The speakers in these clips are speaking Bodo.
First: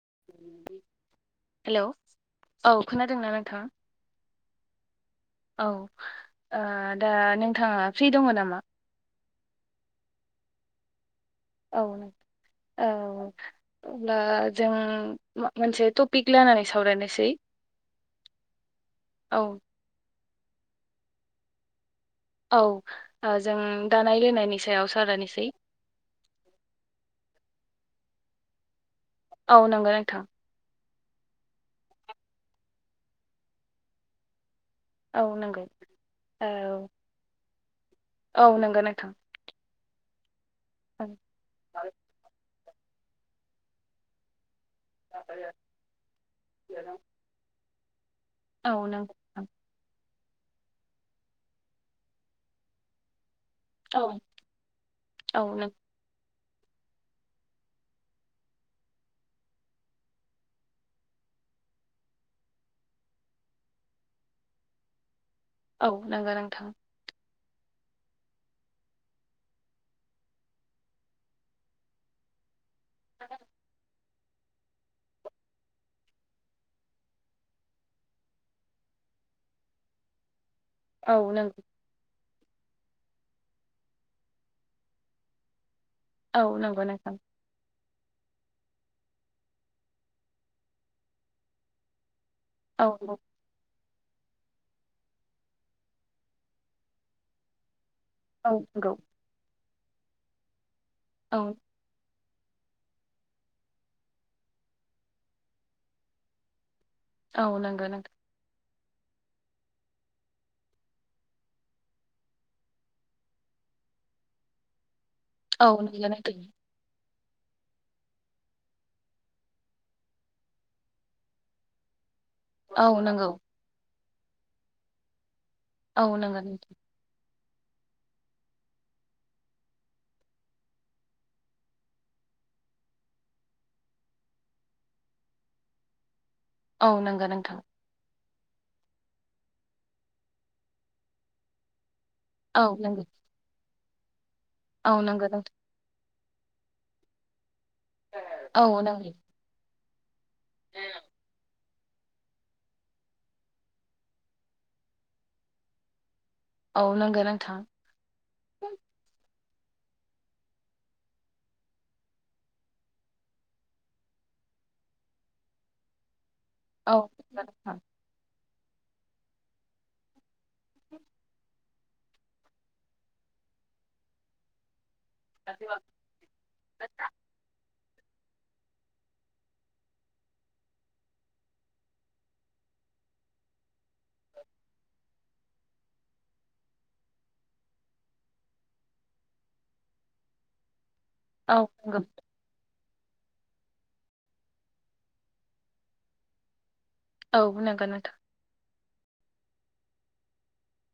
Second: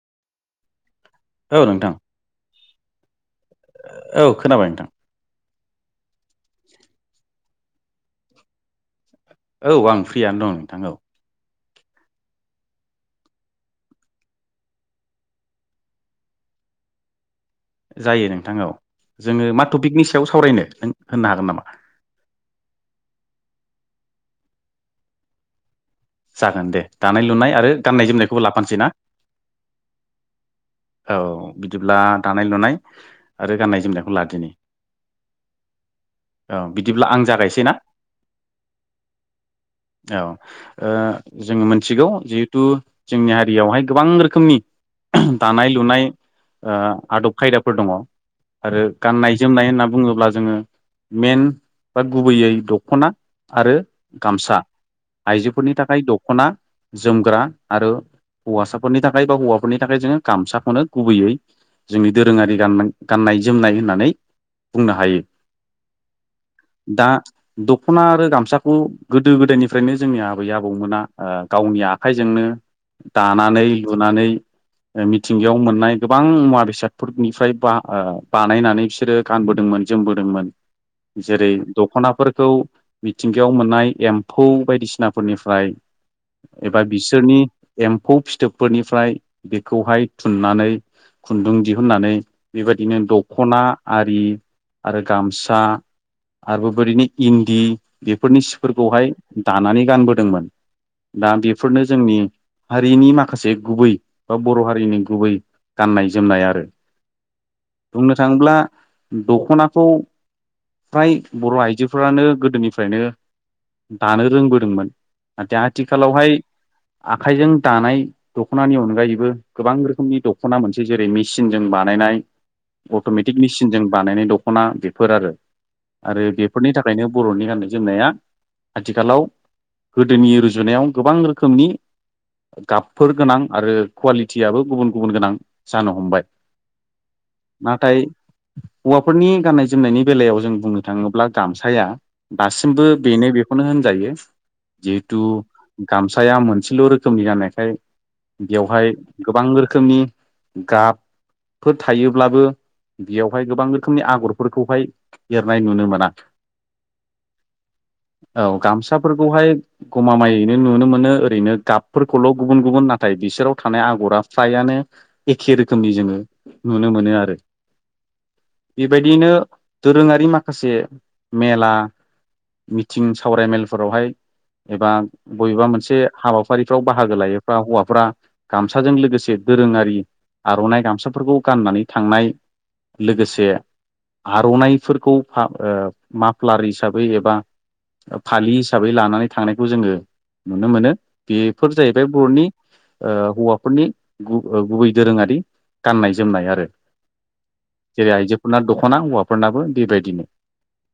[inaudible] औ हेलौ नोंथां औ खोनादों ना नों औ खोनाबाय नोंथां औ दा ओ नोंथाङा फ्रि दङ नामा? औ आं फ्रियानो दं नोंथां औ औ औ अब्ला जों मोनसे टपिक लानानै सावरायनोसै जायो नोंथां औ औ जोङो मा टपिकनि सायाव सावरायनो नों होननो हागोन नामा औ जों दानाय लोंनायनि सायाव सावरायनिसै जागोन दे दानाय लुनाय आरो गाननाय जोमनायखौबो लाफानोसै ना औ नंगौ नोंथां औ बिदिब्ला दानाय लुनाय आरो गाननाय जोमनायखौ लादिनि औ नंगौ औ बिदिब्ला आं जागायसै ना औ नंगो नोंथां औ ओ औ जोङो मोनथिगौ जि थु जोंनि हारियावहाय गोबां रोखोमनि दानाय लुनाय ओ आदब खायदाफोर दङ आरो औ नंगौ गाननाय जोमनाय होनना बुङोब्ला जोङो मेन बा गुबैयै दख'ना आरो औ गामसा औ नों आइजोफोरनि थाखाय दख'ना जोमग्रा आरो हौवासाफोरनि थाखाय बा हौवाफोरनि थाखाय जोङो गामसाखौनो गुबैयै जोंनि दोरोङारि गान गाननाय जोमनाय होननानै बुंनो हायो। औ नोंगो नोंथां दा दख'ना आरो गामसाखौ गोदो गोदायनि फ्रायनो जोंनि आबै आबौमोना ओ गावनि आखाइजोंनो दानानै सुनानै ओ मिथिंगायाव मोननाय गोबां मुवा बेसादफोरनिफाय बा ओ बानायनानै बिसोरो गानबोदों मोन जोमबोदोंमोन औ जेरै नंगौ दख'नाफोरखौ मिथिंगायाव मोननाय एम फौ बायदिसना फोरनिफाय औ एबा नंगौ नोंथां बिसोरनि एम्फौ फिथोबफोरनिफ्राय बेखौहाय थुननानै खुन्दुं दिहुननानै औ बेबादिनो दख'ना आरि आरो गामसा आरबो बोरिनि इन्दि बेफोरनि औ नंगौ सिफोरखौहाय दानानै गानबोदोंमोन दा औ बेफोरनो जोंनि हारिनि माखासे गुबै बा बर' हारिनि गुबै गाननाय जोमनाय आरो औ नंगौ नोंथां बुंनो थाङोब्ला दख'नाखौ फ्राय बर' आइजोफोरानो गोदोनिफ्रायनो दानो रोंबोदोंमोन नाथाय औ नंगौ आथिखालावहाय नोंथां आखाइजों दानाय दख'नानि अनगायैबो गोबां रोखोमनि दख'ना मोनसेै जेरै मेचिनजों बानायनाय औ नंगौ अटमेटिक मेसिनजों बानायनाय दख'ना बेफोर आरो। औ आरो नंगौ नोंथां बेफोरनि थाखायनो बर'नि गाननाय जोमनाया आथिखालाव गोदोनि रुजुनायाव गोबां रोखोमनि गाबफोर गोनां आरो कुवालिटियाबो गुबुन गुबुन गोनां जानो हमबाय। औ नोंगो नोंथां। नाथाय हौवाफोरनि गाननाय जोमनायनि बेलायाव जों बुंनो थाङोब्ला गामसाया औ दासिमबो नंगौ बेनो बेखौनो होनजायो औ जिहेथु नंगौ नोंथां गामस साया मोनसेल रोखोमनि जानायखाय औ बेवहाय नंगौ गोबां रोखोमनि गाब फोर थायोब्लाबो बेयावहाय गोबां रोखोमनि आगरफोरखौहाय एरनाय नुनो मोना। औ नोंगो नोंथां। औ गामसाफोरखौहाय गमामायैनो नुनो मोनो ओरैनो गाबफोरखौल गुबुन गुबुन नाथाय बिसोराव थानाय आगरा फ्रायानो नो एखे रोखोमनि जोङो नुनो औ। मोनो आरो बेबायदियैनो दोरोङारि माखासे मेला मिथ थिं सावरायमेलफोरावहाय एबा बयबा मोनसे हाबाफारिफ्राव बाहागो लायोबा हौवा फुरा गामसाजों लोगोसे दोरोङारि आर'नाइ गामसाफोरखौ गाननानै थांनाय लोगोसे आर'नाइफोरखौ फाब ओ माफ्लार हिसाबै एबा फालि हिसाबै लानानै थांनायखौ जोङो नुनो मोनो। औ बेफोर नंगौ जाहैबाय बर'नि ओ हौवाफोरनि गु ओ गुबै दोरोङारि गाननाय जोमनाय आरो। औ नोंगो नोंथां। खना हौवाफोरनाबो बेबायदिनो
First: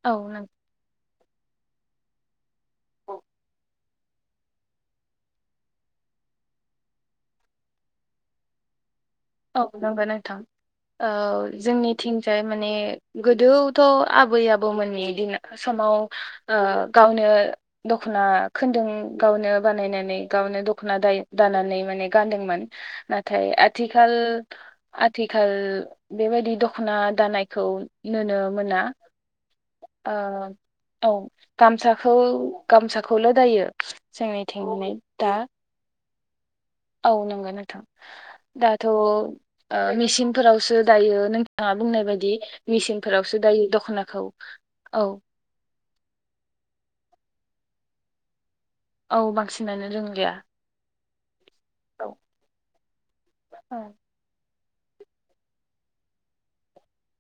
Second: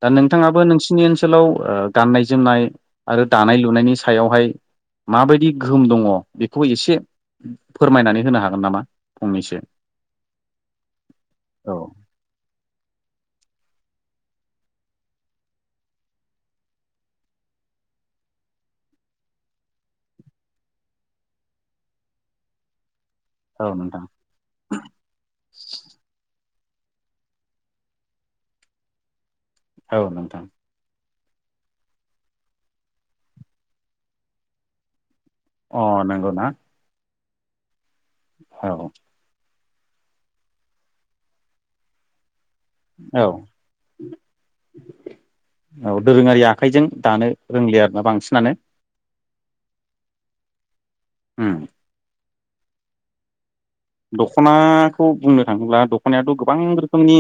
दा औ नोंथाङाबो नोंसिनि ओनसोलाव ओ गाननाय जोमनाय नंगौ आरो दानाय लुनायनि सायावहाय। माबायदि गोहोम दङ बेखौ एसे फोरमायनानै होनो हागोन नामा? फंनैसो औ नोंगो नोंथां ओ औ जोंनिथिंजाय माने गोदोवथ आबै आबौमोननि दिन समाव ओ गावनो दख खना खोन्दों गावनो बानायनानै गावनो दख'ना दाय दानानै माने गान्दोंमोन ना थाय औ नोंथां आथिखाल आथिखाल बेबायदि दख खना दानायखौ नुनो मोना औ ओ नोंथां। औ गामसाखौ गामसाखौल दायो जोंनिथिं नाय। अ नोंगौना? औ नंगौ नोंथां दाथ औ ओ मेसिनफोरावसो दायो नोंथाङा बुंनाय बायदि। औ मेसिनफोरावसो दायो दखनाखौ औ। औ दोरोङारि आखाइजों दानो रोंलि आरोना बांसिनानो। औ बांसिनानो रोंलिया उम औ। औ दखना दखनाखौ बुंनो थाङोब्ला दखनायाथ गोबां रोखोमनि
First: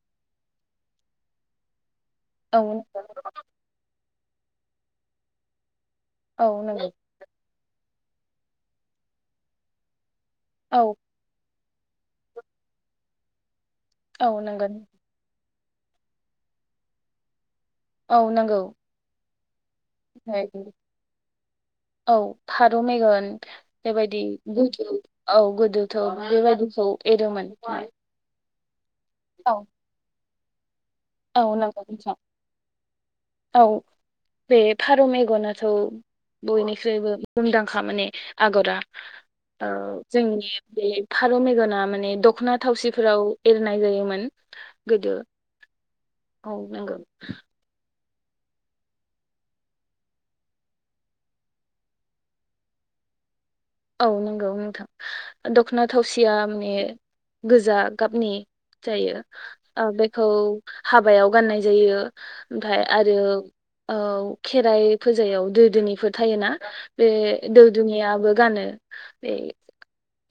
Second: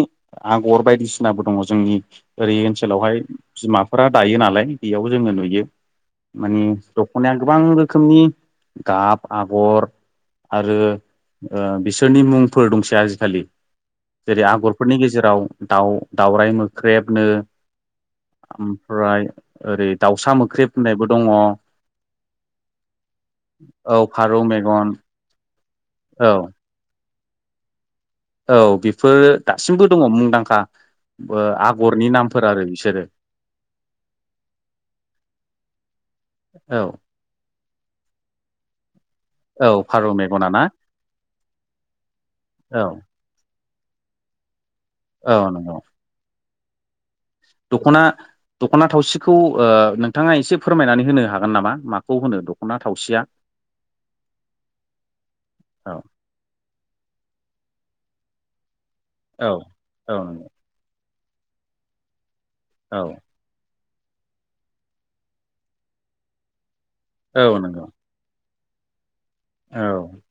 आगर बायदिसिनाबो दङ जोंनि ओरै ओनसोलावहाय बिमाफोरा दायो नालाय बेयाव जोङो नुयो। औ मानि नंगौ दखनाया गोबां रोखोमनि गाब आगर आरो औ ओ बिसोरनि मुंफोर दंसै आजिखालि। औ जेरै नंगौ आगरफोरनि गेजेराव दाउ दावराय मोख्रेबनो। औ नंगौ ओमफ्राय ओरै दाउसा मोख्रेब होननायबो दङ औ फारौ मेगन बेबायदि फारौ मेगन गोजौ औ गोदोथ' औ बेबायदिखौ एरोमोन औ बेफोरो दासिमबो दङ मुंदांखा औ नंगौ आगरनि नोंथां नामफोर आरो बिसोर औ बे फारौ मेगनाथ औ बयनिख्रुबो मुंदांखा खा माने आगरा औ फारौ मेगना जोंनि ना बे फारौ मेगना माने दखना औ थावसिफोराव नाय जायोन औ नंगौ औ नंगौ [unintelligible] दखना थावसिखौ नोंथाङा एसे फोरमायनानै होनो हागोन नामा माखौ होनो दखना थावसिया? औ नंगौ नोंथां दखना औ थावसिया माने गोजा गाबनि औ जायो औ बेखौ हाबायाव गाननाय जायो ओमफ्राय औ आरो खेराइ फुजायाव गोदोनिफोर थायोना बे औ नंगौ दौदुनियाबो गानो बे औ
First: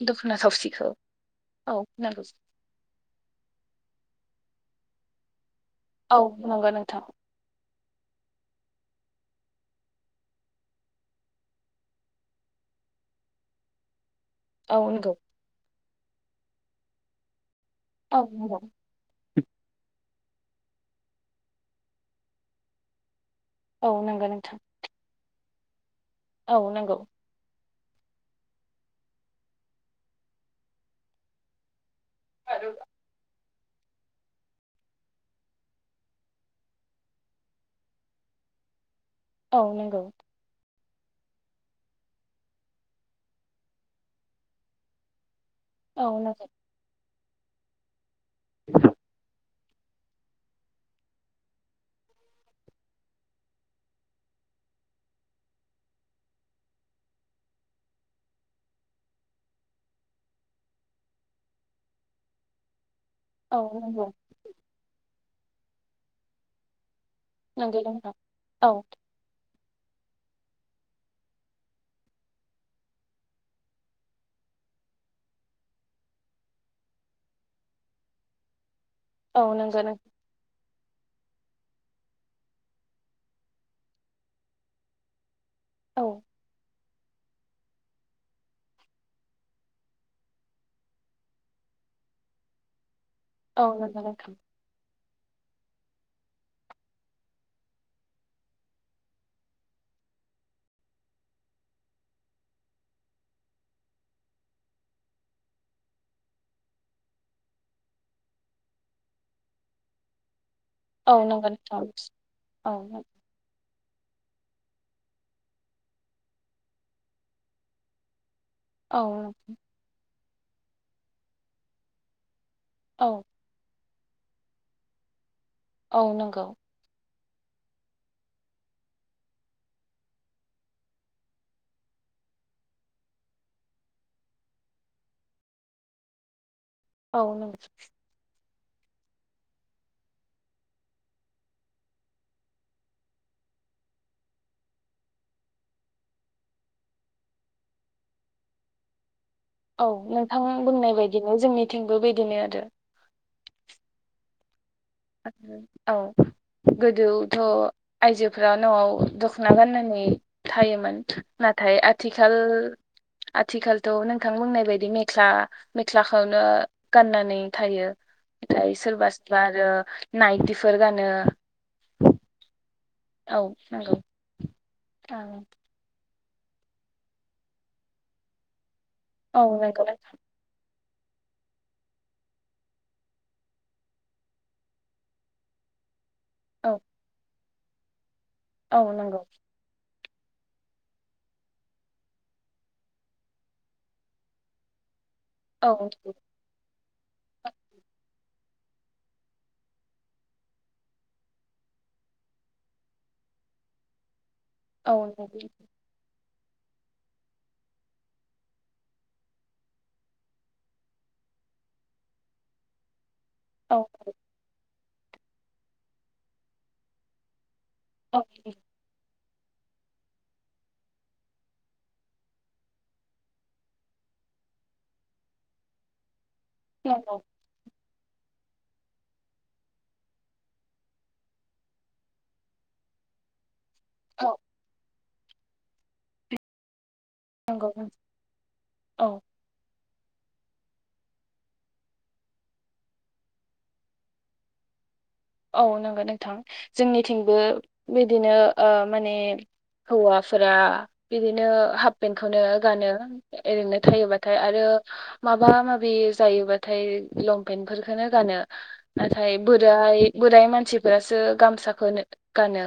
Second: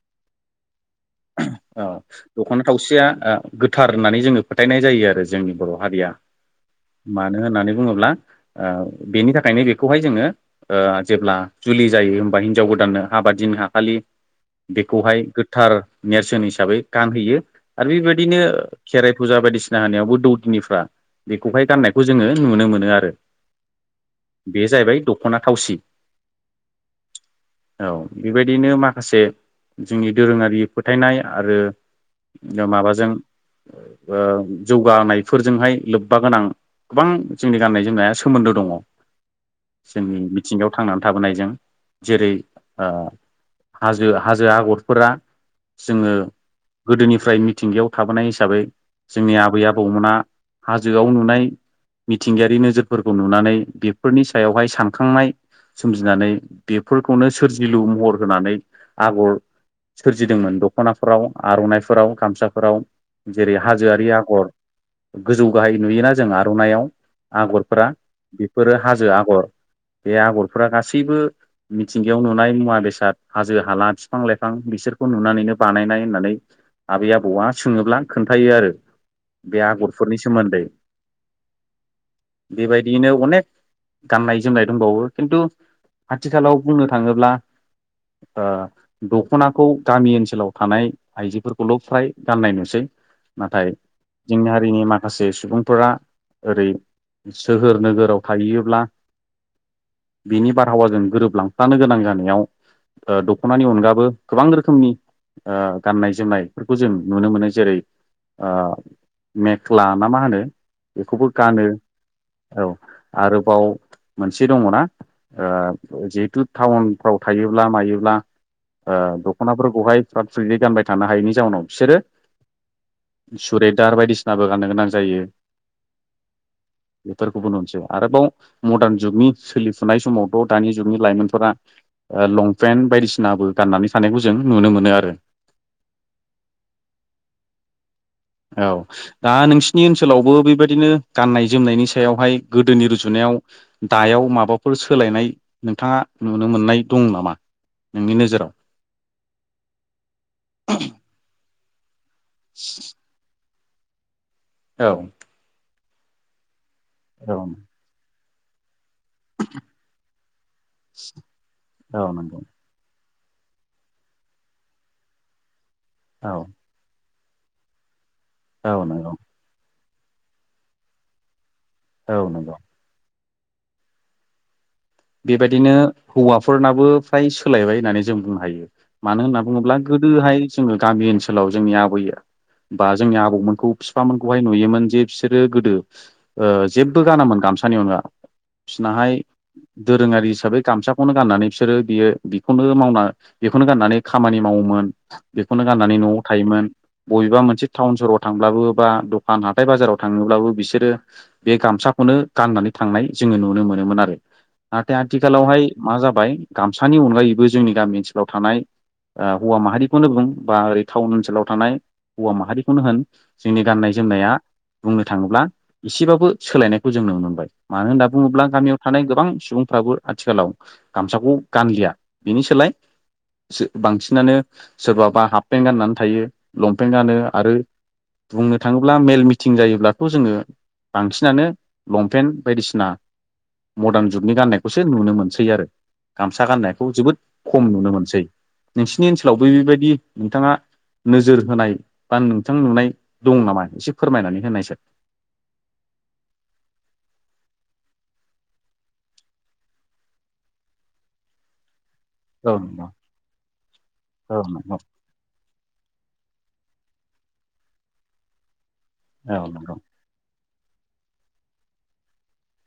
दखुना सावसिखौ दखना थावसिया गोथार होननानै जोङो फोथायनाय जायो आरो जोंनि बर हारिया औ नंगौ नोंथां मानो होननानै बुङोब्ला बेनि थाखायनो बेखौहाय जोङो जेब्ला जुलि जायो हबा हिनजाव गोदान गोदाननो हबा दिनो हाखालि औ नंगौ बेखौहाय गोथार नेरसोन हिसाबै गानहैयो आरो औ बेबायदिनो नंगौ खेराइ फुजा बायदिसिना होनायावबो दौदिनिफ्रा बेखौहाय गाननायखौ जोङो नुनो मोनो आरो औ नंगौ नोंथां बे जाहैबाय दखना थावसि औ नांगौ औ बेबायदिनो माखासे जोंनि दोरोङारि फोथायनाय आरो माबाजों जौगानायफोरजोंहाय लोब्बा गोनां गोबां जोंनि गाननाय जोमनाया सोमोन्दो दङ औ नंगौ जोंनि मिथिंगायाव' थांनानै थाबोनाय जों जेरै हाजो हाजो आगरफोरा औ जोङो नंगौ गोदोनिफ्राय मिथिंगायाव थाबोनाय हिसाबै जोंनि आबै आबौ दमोना हाजोआव नुनाय मिथिंगायारि नोजोरफोरखौ नुनानै बेफोरनि सायावहाय सानखांनाय सोमजिनानै बेफोरखौनो सोरजिलु महर होनानै आगर सोरजिदोंमोन दखनाफोराव आरनाइफोराव गामसाफोराव जेरै औ हाजोआरि नंगौ आगर गोजौ गाहाय नुयोना जों आरनायइाव नंगौ आगरफोरा नोंथां औ बेफोरो हाजो आगर बे आगरफोरा गासैबो मिथिंगायाव नुनाय मुवा बेसाद हाजो हाला बिफां लाइफां बिसोरखौ नुनानैनो बानायनाय होननानै आबै आबौवा सोङोब्ला खोन्थायो आरो औ बे नंगौ नोंथां आगरफोरनि सोमोन्दै बे बायदियैनो अनेक गाननाय जोमनाय दंबावो खिन्तु औ आथिखालाव बुंनो थाङोब्ला ओ दख'नाखौ गामि ओनसोलाव थानाय आइजोफोरखौल' फ्राय गाननाय नुसै औ नाथाय नंगौ नोंथां जोंनि हारिनि मा खासे सुबुंफोरा ओरै सोहोर नोगोराव थाहैयोब्ला बिनि बारहावाजों गोरोबलांफानो गोनां जानायाव ओ दख'नानि अनगाबो गोबां रोखोमनि ओ गाननाय जोमनायफोरखौ जों नुनो मोनो जेरै ओ मेख्ला ना मा होनो औ बेखौबो नंगौ गानो नोंथां औ आरोबाव मोनसे दङना जिहेथु टाउनफ्राव थायोब्ला मायोब्ला ओ औ दख'नाफोरखौहाय फ्राद फ्रिदै गानबाय थानो हायैनि जाउनाव बिसोरो औ सुरेदार बायदिसिनाबो गाननो गोनां जायो औ नंगौ बेफोरखौबो नुनोसै आरोबाव मडार्न जुगनि सोलिफुनाय समावथ' दानि जुगनि लाइमोनफोरा ओ लंपेन्ट बायदिसिनाबो गाननानै थानायखौ जों नुनो मोनो आरो औ नों औ दा नोंसिनि ओनसोलावबो बेबायदिनो गाननाय जोमनायनि सायावहाय गोदोनि रुजुनायाव दायाव माबाफोर सोलायनाय नोंथाङा नुनो मोननाय दं नामा? नोंनि नोजोराव औ नोंथां बुंनाय बायदिनो जोंनिथिंबो बिदिनो आरो औ [unintelligible] औ गोदोथ' औ आयजोफ्रा न'आव दख'ना गाननानै थायोमोन नाथाय औ आथिखाल नंगौ आथिखालथ' नोंथां बुंनाय बायदि मेख्ला औ मेख्लाखौनो गानना नै थायो नाथाय औ सोरबा नंगौ सोरबा आरो नायटिफोर गानो। औ नंगो औ नंगौ बेबायदिनो हौवाफोरनाबो फ्राय सोलायबाय होननानै जों बुंनो हायो। मानो होनना औ बुङोब्ला नंगौ गोदोहाय जोङो गामि ओनसोलाव जोंनि आबै बा जोंनि आबौ मोनखौ बिफामोनखौहाय नुयोमोन जे बिसोरो गोदो ओ औ जेबबो गानामोन गामसानि अनगा औ बिसनाहाय नंगौ दोरोङारि हिसाबै गामसाखौनो गाननानै बिसोरो बियो बेखौनो मावना बेखौनो गाननानै खामानि मावोमोन। बेखौनो औ गाननानै न'आव थायोमोन बबेबा मोनसे टाउन सहराव था थांब्लाबो बा दखान हाथाय बाजाराव थाङोब्लाबो बिसोरो बे गामसाखोनो गनानानै थांनाय जो ङो नुनो मोनोमोन आरो नाथाय औ नंगौ आथिखालावहाय मा जाबाय गामसानि अनगायैबो जोंनि गामि ओनसोलाव थानाय ओ हौवा माहारिखौनो बुं बा ओरै टाउन ओनसोलाव थानाय हौवा माहारिखौनो होन जोंनि औ गाननाय जोमनाया बुंनो थाङोब्ला एसेबाबो सोलायनायखौ जों नुनो मोनबाय। मानो होनना औ बुङोब्ला गामियाव थानाय गोबां सुबुंफ्राबो आथिखालाव गामसाखौ गानलिया बेनि सोलाय सो-बांसिनानो सोरबाबा हाप पेन्ट गाननानै थायो लंपेन्ट गानो नंगौ आरो बुंनो थाङोब्ला मेल मिटिं जायोब्लाथ' जोङो बांसिनानो लंपेन्ट बायदिसिना [inaudible] जुपनि गान्नायखौसो नुनो मोनसै आरो गामसा गाननायखौ जोबोद खम नंगौ नुनो मोनसै नोंसिनि औ ओनसोलावबो बेबायदि नोंथाङा नोजोर होनाय बा नोंथां नुनाय दं नामा एसे फोरमायनानै होनाय साय औ नंगौ नोंथां जोंनिथिंबो बिदिनो ओ माने हौवाफोरा बिदिनो हाप पेनखौनो औ नंगौ गानो ओरैनो थायोबाथाय औ आरो नंगौ माबा माबि जायोबाथाय लंपेन्ट फोरखोनो गानो नाथाय औ नंगौ बोराय मानसिफोरासो गामसाखोनो गानो।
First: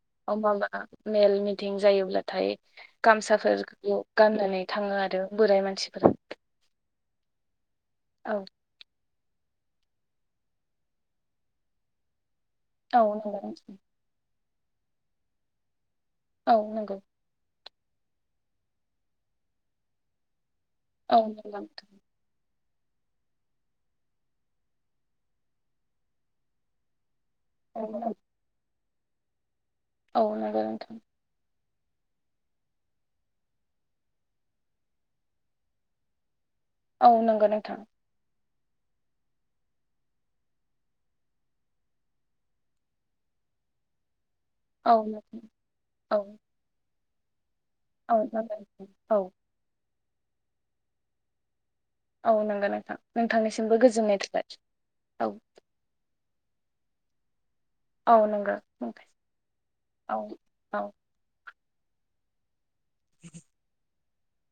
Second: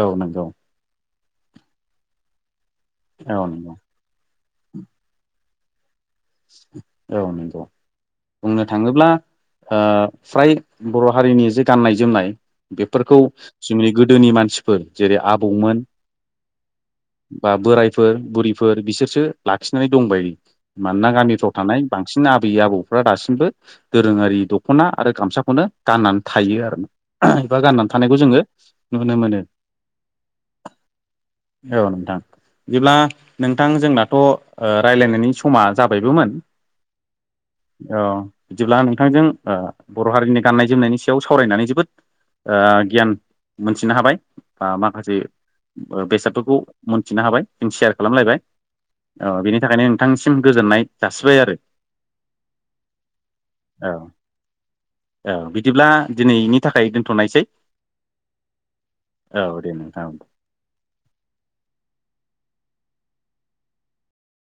औव नंगौ माबा मेल मिथिं जायोब्लाथाय औ नंगौ गामसाफोरखौ गाननानै थाङो आरो बोराय मान औ नंगौ औ बुंनो थाङोब्ला ओ फ्राय बर' हारिनि जे गाननाय जोमनाय औ बेफोरखौ नंगौ जोंनि गोदोनि मानसिफोर जेरै आबौमोन औव नंगौ बा बोरायफोर बुरिफोर बिसोरसो लाखिनानै दंबाय मानोना औ गामिफ्राव थानाय नंगौ बांसिन आ बै आबौफ्रा दासिमबो दोरोङारि दख'ना आरो गामसाखौनो गाननानै थायो आरो ना एबा गाननानै थानायखौ जोङो नुनो मोनो। औव नंगौ नोंथां औ नोंथां बिदिब्ला नोंथां जोंनाथ' ओ रायज्लायनायनि स समा जाबायबोमोन औ नंगो नोंथां। औ बिदिब्ला नोंथांजों ओ बर' हारिनि गाननाय जोमनायनि सायाव सावरायनानै जोबोद ओ गियान मोनथिनो हाबाय। बा औ माखासे नोंथां ओ औ बेसादफोरखौ मोनथिनो हाबाय। जों सेयार औ खालामलायबाय जागोन नोंथां। ओ बेनि थाखायनो नोंथांनिसिम गोजोननाय जासिबाय आरो। औ नंगो नोंथां नोंथांनिसिमबो औ गोजोननाय थाबाय औ। दिनैनि थाखाय दोनथ'नायसै। औ नंगो औ दे नोंथां औ औ [unintelligible]